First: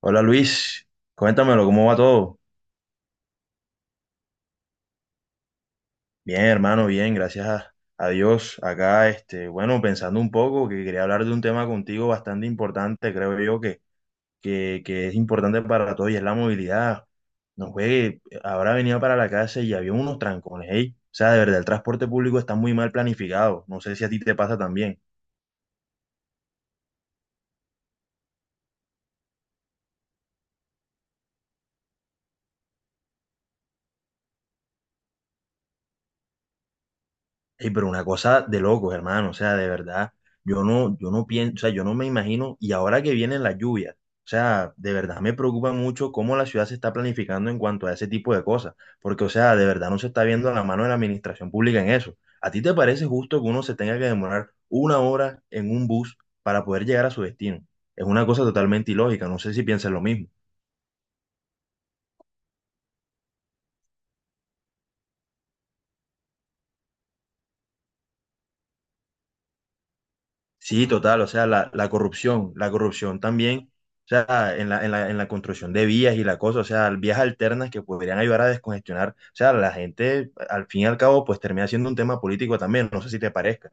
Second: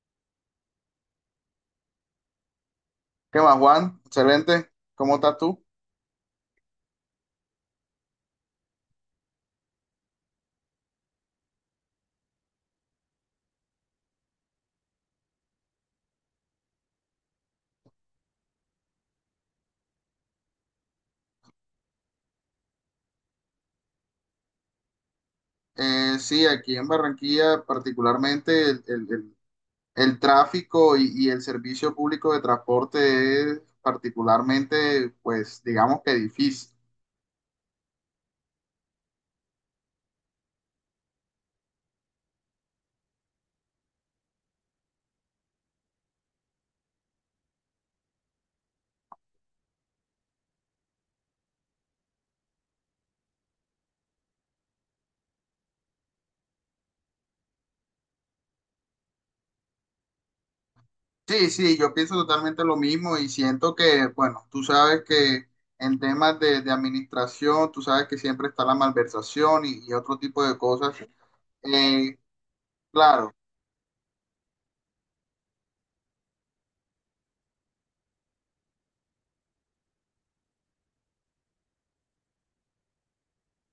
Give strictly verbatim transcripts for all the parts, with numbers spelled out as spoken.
Hola Luis, cuéntamelo, ¿cómo va todo? ¿Qué más, Juan? Excelente. ¿Cómo estás tú? Bien, hermano, bien, gracias a, a Dios. Acá, este, bueno, pensando un poco, que quería hablar de un tema contigo bastante importante, creo yo, que, que, que es importante para todos y es la movilidad. No juegue, habrá venido para la casa y había unos trancones, ey. O sea, de verdad, el transporte público está muy mal planificado. No sé si a ti te pasa también. Eh, sí, aquí en Barranquilla, particularmente el, el- el- el tráfico y, y el servicio público de transporte es particularmente, pues, digamos que difícil. Ey, pero una cosa de locos, hermano, o sea, de verdad, yo no, yo no pienso, o sea, yo no me imagino, y ahora que vienen las lluvias, o sea, de verdad me preocupa mucho cómo la ciudad se está planificando en cuanto a ese tipo de cosas, porque, o sea, de verdad no se está viendo la mano de la administración pública en eso. ¿A ti te parece justo que uno se tenga que demorar una hora en un bus para poder llegar a su destino? Es una cosa totalmente ilógica, no sé si piensas lo mismo. Sí, sí, yo pienso totalmente lo mismo y siento que, bueno, tú sabes que en temas de, de administración, tú sabes que siempre está la malversación y, y otro tipo de Sí, cosas. total, o sea, la, la Eh, corrupción, la corrupción claro. también, o sea, en la, en la, en la construcción de vías y la cosa, o sea, vías alternas que podrían ayudar a descongestionar, o sea, la gente, al fin y al cabo, pues termina siendo un tema político también, no sé si te parezca.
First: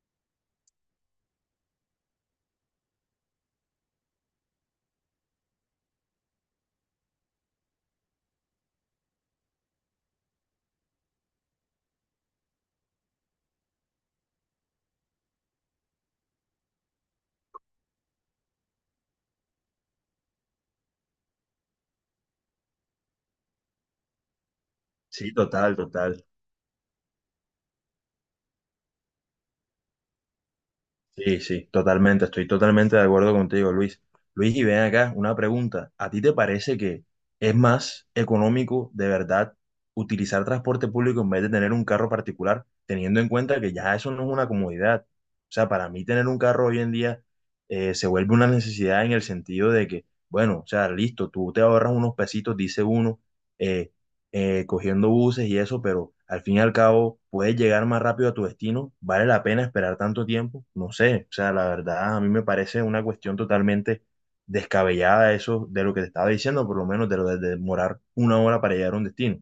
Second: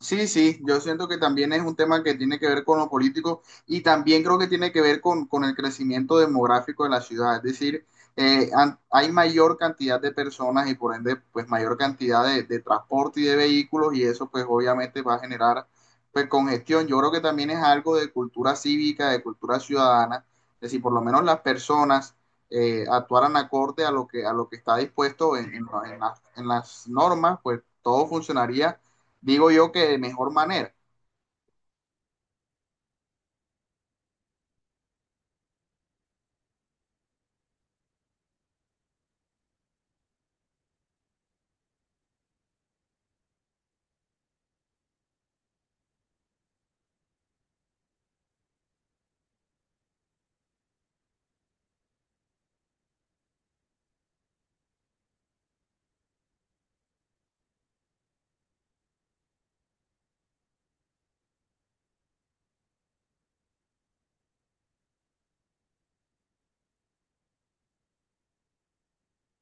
Sí, sí, yo siento que también es un tema que tiene que ver con lo político y también creo que tiene que ver con, con el crecimiento demográfico de la ciudad. Es decir, eh, an- hay mayor cantidad de personas y por ende, pues mayor cantidad de, de transporte y de vehículos y eso pues obviamente va a generar pues congestión. Yo creo que también es algo de cultura cívica, de cultura ciudadana. Es decir, por lo menos las personas eh, actuaran acorde a lo que, a lo que está Sí, dispuesto en, en- total, la- en las total. en las normas, pues todo funcionaría digo yo que de mejor manera. Sí, sí, totalmente, estoy totalmente de acuerdo contigo, Luis. Luis, y ven acá, una pregunta. ¿A ti te parece que es más económico de verdad utilizar transporte público en vez de tener un carro particular, teniendo en cuenta que ya eso no es una comodidad? O sea, para mí tener un carro hoy en día eh, se vuelve una necesidad en el sentido de que, bueno, o sea, listo, tú te ahorras unos pesitos, dice uno, eh, eh, cogiendo buses y eso, pero al fin y al cabo puedes llegar más rápido a tu destino. ¿Vale la pena esperar tanto tiempo? No sé, o sea, la verdad a mí me parece una cuestión totalmente descabellada eso de lo que te estaba diciendo, por lo menos de lo de demorar una hora para llegar a un destino.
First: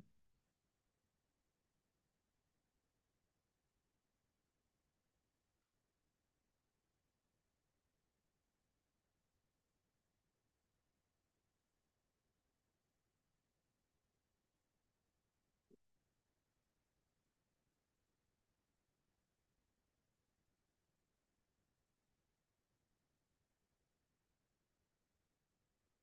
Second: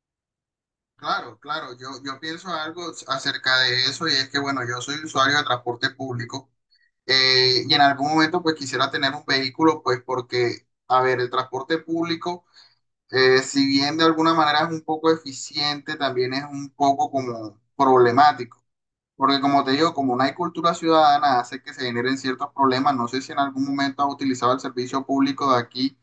Claro, claro, yo, yo pienso algo acerca de eso y es que, bueno, yo soy usuario de transporte público eh, y en algún momento pues quisiera tener un vehículo pues porque, a ver, el transporte público, eh, si bien de alguna manera es un poco eficiente, también es un poco como problemático. Porque como te digo, como no hay cultura ciudadana, hace que se generen ciertos problemas. No sé si en algún momento has utilizado el servicio público de aquí.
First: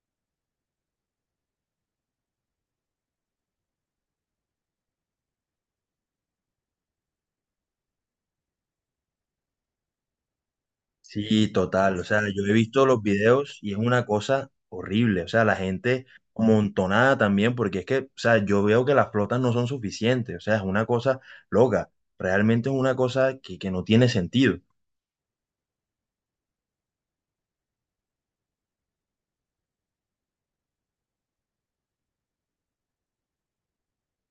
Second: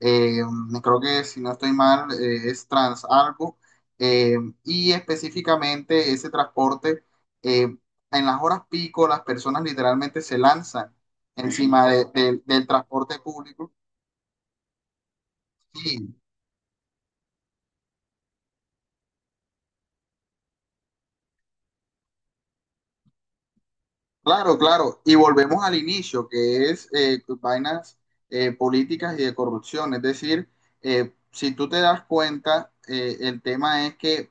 eh, Creo que si no estoy mal, eh, es Transalgo. eh, y específicamente ese transporte, eh, en las horas pico, las personas literalmente se lanzan Sí, encima total, o de- sea, de- yo he del visto los transporte videos público. y es una cosa horrible, o sea, la gente Sí, amontonada también, porque es que, o sea, yo veo que las flotas no son suficientes, o sea, es una cosa loca, realmente es una cosa que, que no tiene claro, sentido. claro. Y volvemos al inicio, que es eh, vainas eh, políticas y de corrupción. Es decir, eh, si tú te das cuenta, eh, el tema es que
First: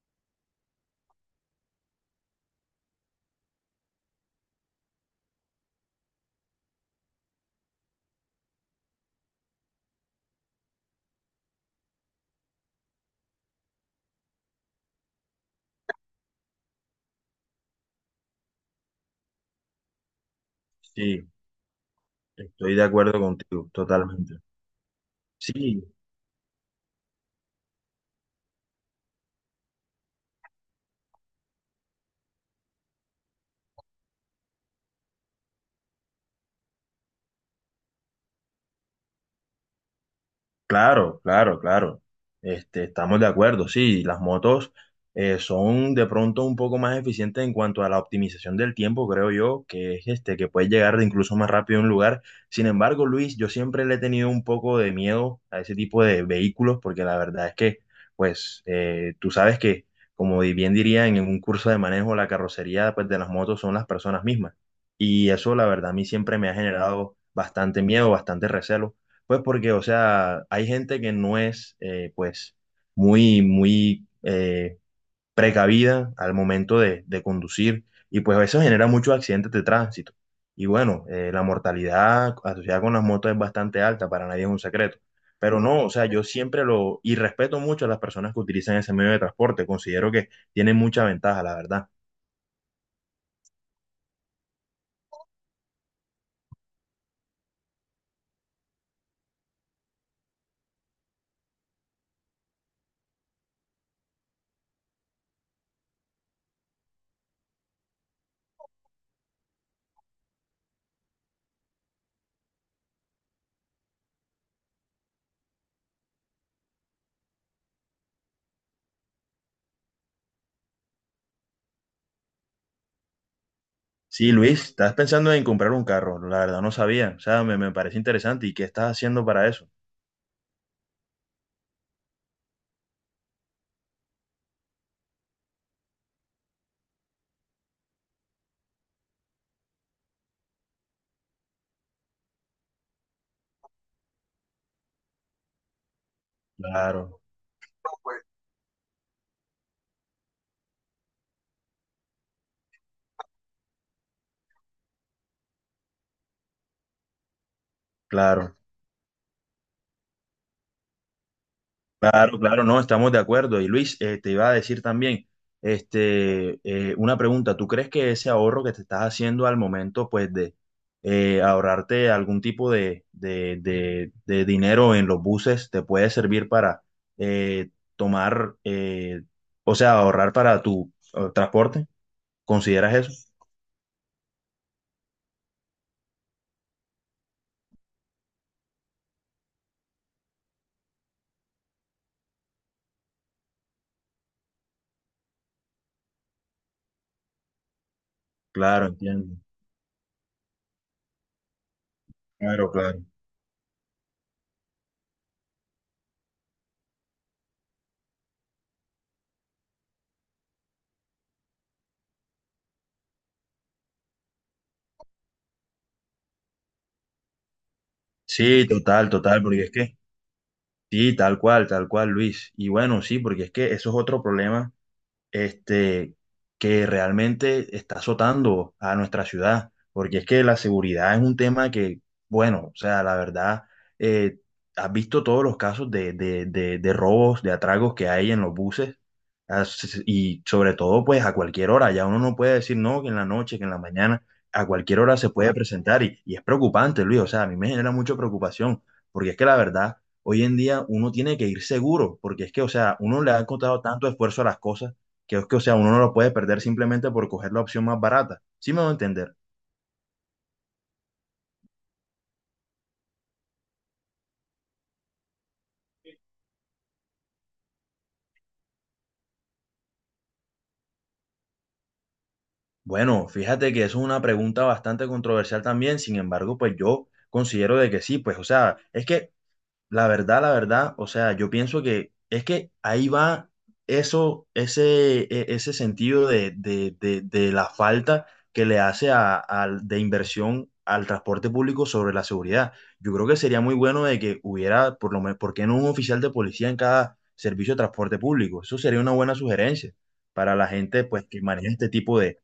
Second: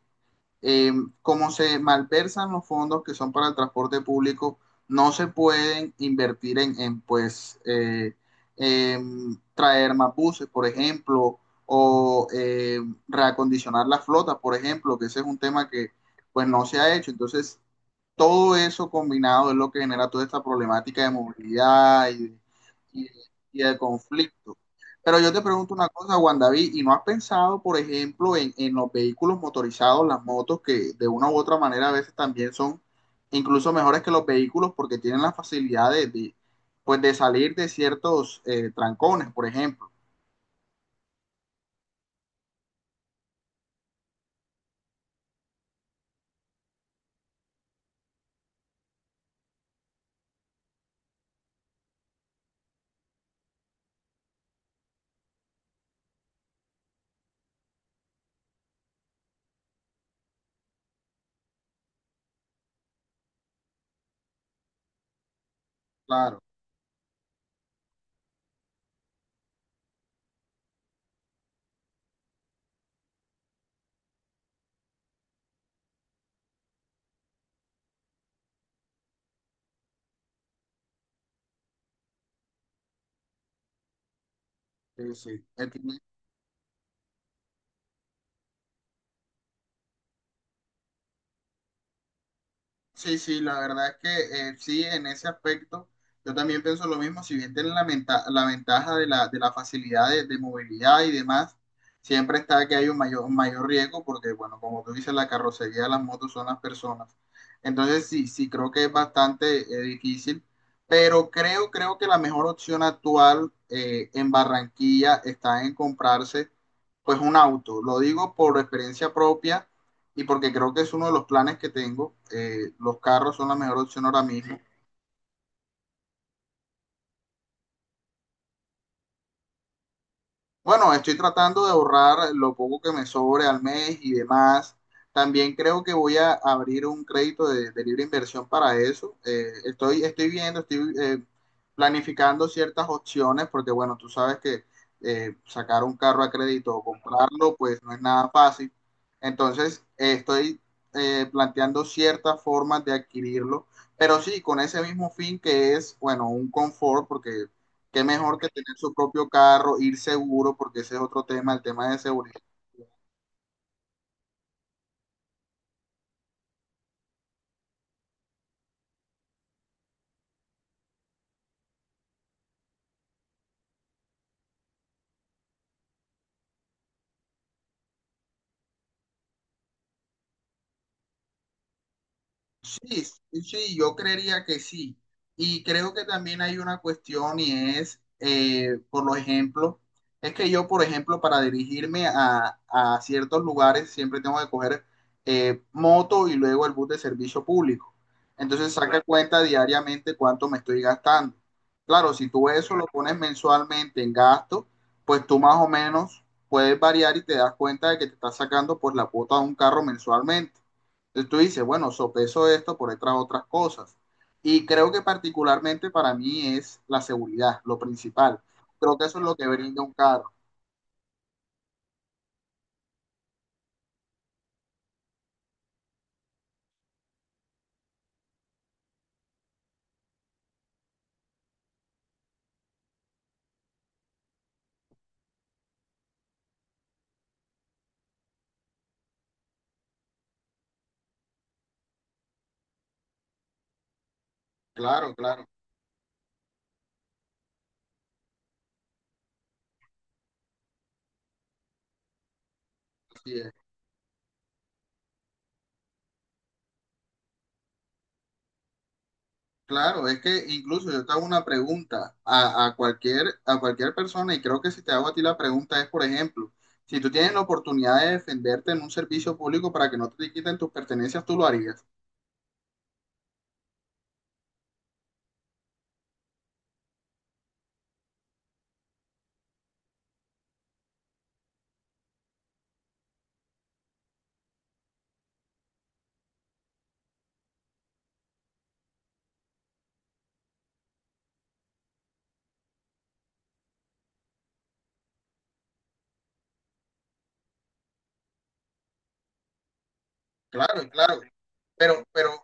eh, como se malversan los fondos que son para el transporte público, no se pueden invertir en, en, pues, eh, em, traer más buses, por ejemplo, o eh, reacondicionar la flota, por ejemplo, que ese es un tema que pues no se ha hecho. Entonces, todo eso combinado es lo que genera toda esta problemática de Sí. movilidad y de, Estoy de y, de, acuerdo y contigo, de totalmente. conflicto. Pero yo te pregunto Sí, una cosa, Juan David, ¿y no has pensado, por ejemplo, en, en los vehículos motorizados, las motos, que de una u otra manera a veces también son incluso mejores que los vehículos porque tienen la facilidad de, de, pues, de salir de ciertos eh, trancones, por ejemplo? claro, claro, claro. Este, estamos de acuerdo, sí, las motos eh, son de pronto un poco más eficientes en cuanto a la optimización del tiempo, creo yo, que es este, que puedes llegar incluso más rápido a un lugar. Sin embargo, Luis, yo siempre le he tenido un poco de miedo a ese tipo de vehículos, porque la verdad es que, pues, eh, tú sabes que, como bien dirían en un curso de manejo, la carrocería, pues, de las motos son las personas mismas. Y eso, la verdad, a mí siempre Claro, me ha generado bastante miedo, bastante recelo. Pues porque, o sea, hay gente que no es, eh, pues, muy, muy eh, precavida al momento de, de conducir y pues eso genera muchos accidentes de tránsito. Y bueno, eh, la mortalidad asociada con las motos es bastante alta, para nadie es un secreto. sí, sí. Pero Eh, no, o sea, yo siempre lo, y respeto mucho a las personas que utilizan ese medio de transporte, considero que tienen mucha ventaja, la verdad. Sí, sí, la verdad es que eh, sí, en ese aspecto yo también pienso lo mismo, si bien tienen la, menta- la ventaja de la, de la facilidad de, de movilidad y demás, siempre está que hay un mayor, un mayor riesgo porque, bueno, como tú dices, la carrocería de las motos son las personas. Entonces sí, sí, creo que es bastante eh, difícil, pero creo, creo que la mejor opción actual eh, en Barranquilla está en comprarse pues un auto. Lo digo por experiencia propia y porque creo que es uno de los planes que tengo. Eh, los carros son la mejor opción ahora Sí, mismo. Luis, estás pensando en comprar un carro, la verdad no sabía, o sea, me, me parece interesante. ¿Y qué estás haciendo para eso? Bueno, estoy tratando de ahorrar lo poco que me sobre al mes y demás. También creo que voy a abrir un crédito de, de libre inversión para eso. Eh, estoy, estoy viendo, estoy eh, planificando ciertas opciones porque, bueno, tú sabes que eh, sacar un carro a crédito o Claro, comprarlo, pues no es nada fácil. Entonces, eh, estoy eh, planteando ciertas formas de adquirirlo, pero sí, con ese mismo fin que es, bueno, un confort, porque qué mejor que claro. tener su propio carro, ir seguro, porque ese es otro tema, el tema de Claro, seguridad. claro, no, estamos de acuerdo. Y Luis, eh, te iba a decir también, este, eh, una pregunta, ¿tú crees que ese ahorro que te estás haciendo al momento, pues, de eh, ahorrarte algún tipo de, de, de- de dinero en los buses, te puede servir para eh, tomar, eh, o sea, ahorrar para tu eh, transporte? ¿Consideras Sí, eso? sí, sí, yo creería que sí. Y creo que también hay una cuestión y es, eh, por lo ejemplo, es que yo, por ejemplo, para dirigirme a, a ciertos lugares siempre tengo que coger eh, moto y luego el bus de servicio público. Entonces Claro, saca claro, entiendo. cuenta diariamente cuánto me estoy gastando. Claro, si tú Claro, eso lo claro, claro. pones mensualmente en gasto, pues tú más o menos puedes variar y te das cuenta de que te estás sacando por la cuota de un carro mensualmente, tú dices, bueno, sopeso esto por otras otras cosas. Y creo que particularmente para mí es la seguridad, lo principal. Sí, Creo que total, eso es lo total, que porque es brinda un que, carro. sí, tal cual, tal cual, Luis. Y bueno, sí, porque es que eso es otro problema este, que realmente está azotando a nuestra ciudad, porque es que la seguridad es un tema que, bueno, o sea, la verdad, eh, has visto todos los casos de, de, de, de robos, de atragos que hay en los buses, as- y sobre todo, pues a cualquier hora, ya uno no puede decir no, que en la noche, que en la mañana, a cualquier Claro, hora se claro, puede, claro, presentar, y, y es preocupante, Luis, o sea, a mí me genera mucha preocupación, porque es que la verdad, hoy en día uno tiene que ir seguro, porque es que, o sea, uno le así ha es. encontrado tanto esfuerzo a las cosas que es que, o sea, uno no lo puede perder simplemente por coger la opción más barata. ¿Sí me va a entender? Claro, es que incluso yo te hago una pregunta a, a cualquier, a cualquier persona y creo que si te hago a ti la pregunta es, por ejemplo, si tú tienes la oportunidad de defenderte en un servicio público para que no te quiten tus pertenencias, tú lo harías. Bueno, fíjate que eso es una pregunta bastante controversial también, sin embargo, pues yo considero de que sí, pues, o sea, es que la verdad, la verdad, o sea, yo pienso que es que ahí va eso, ese, e- ese sentido de, de- de- de la falta que le hace a- al- de inversión al transporte público sobre la seguridad. Yo creo que sería muy bueno de que hubiera, por lo menos, ¿por qué no un oficial de policía en cada servicio de transporte público? Eso sería una buena sugerencia para la Claro, gente, claro. pues, que maneja este Pero, tipo pero, de...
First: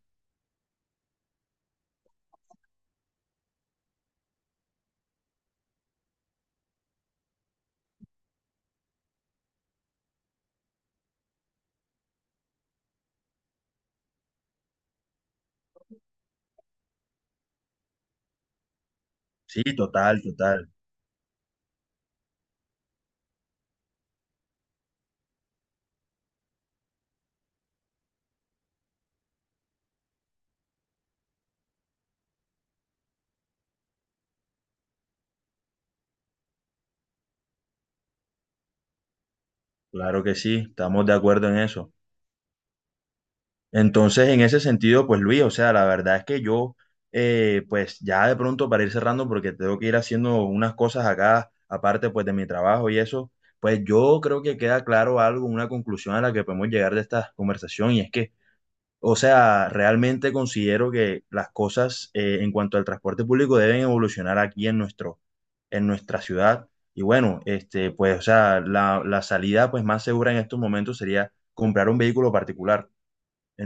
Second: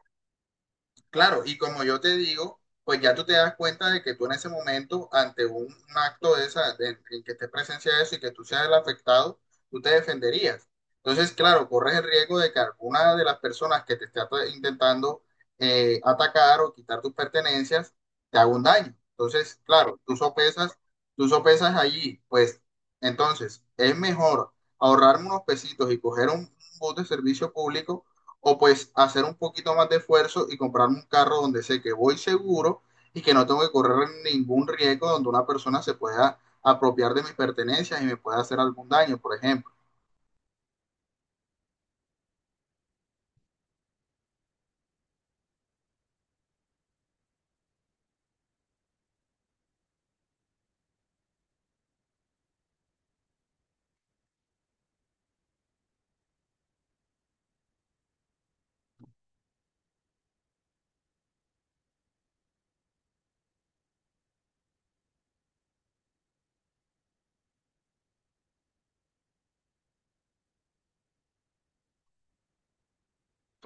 claro, y como yo te digo, pues ya tú te das cuenta de que tú en ese momento, ante un, un acto de esa, de- en que esté presencia de eso y que tú seas el afectado, tú te defenderías. Entonces, claro, corres el riesgo de que alguna de las personas que te esté at- intentando eh, atacar o quitar tus pertenencias te haga un daño. Entonces, Sí, claro, tú total, total. sopesas, tú sopesas allí, pues entonces es mejor ahorrarme unos pesitos y coger un un bus de servicio público o pues hacer un poquito más de esfuerzo y comprarme un carro donde sé que voy seguro y que no tengo que correr ningún riesgo donde una persona se pueda apropiar de mis pertenencias y me pueda hacer algún daño, por ejemplo. Claro que sí, estamos de acuerdo en eso. Entonces, en ese sentido, pues Luis, o sea, la verdad es que yo, eh, pues ya de pronto para ir cerrando, porque tengo que ir haciendo unas cosas acá, aparte pues de mi trabajo y eso, pues yo creo que queda claro algo, una conclusión a la que podemos llegar de esta conversación, y es que, o sea, realmente considero que las cosas eh, en cuanto al transporte público deben evolucionar aquí en nuestro, en nuestra ciudad. Y bueno, este, pues, o sea, la, la salida pues más segura en estos momentos sería comprar un vehículo particular.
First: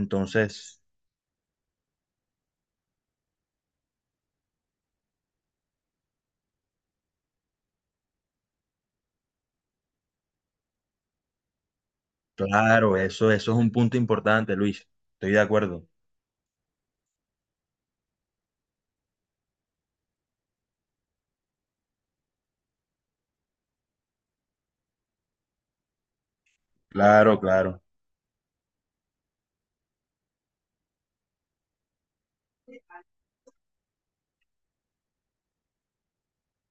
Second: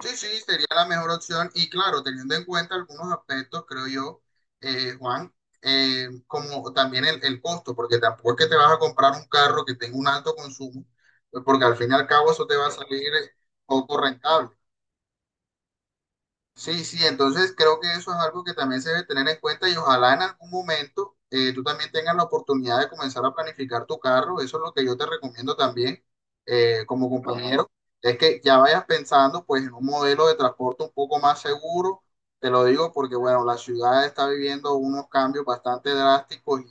Sí, sí, sería la mejor opción y claro, teniendo en cuenta algunos aspectos, creo yo, eh, Juan, eh, como también el, el costo, porque tampoco es que te vas a comprar un carro que tenga un alto consumo, porque al fin y al cabo eso te va a Claro, salir eso, eso es un punto poco rentable. importante, Luis. Estoy de acuerdo. Sí, sí, entonces creo que eso es algo que también se debe tener en cuenta y ojalá en algún momento eh, tú también tengas la oportunidad de comenzar a planificar tu carro. Eso es lo que yo te recomiendo también eh, como Claro, compañero, claro. es que ya vayas pensando pues en un modelo de transporte un poco más seguro. Te lo digo porque bueno, la ciudad está viviendo unos cambios bastante drásticos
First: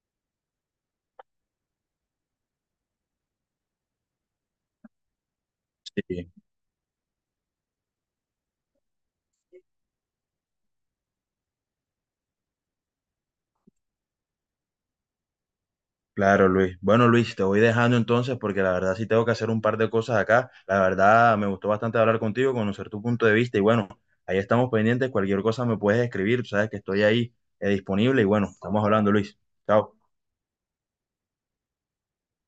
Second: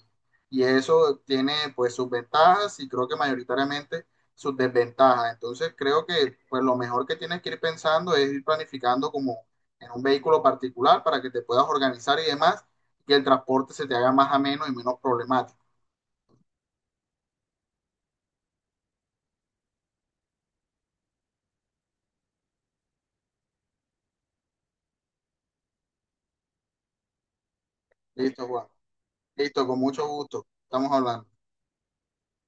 y, y eso tiene pues sus ventajas y creo que mayoritariamente sus desventajas. Entonces creo Sí, que pues lo mejor que tienes que ir pensando es ir planificando como en un vehículo particular para que te puedas organizar y demás, que el transporte se te haga más ameno y menos problemático. claro, Luis. Bueno, Luis, te voy dejando entonces porque la verdad sí tengo que hacer un par de cosas acá. La verdad me gustó bastante hablar contigo, conocer tu punto de vista y bueno, ahí estamos pendientes. Cualquier cosa me puedes escribir, tú sabes que estoy ahí eh, disponible y Listo, bueno, Juan. estamos hablando, Luis. Listo, con Chao. mucho gusto. Estamos hablando.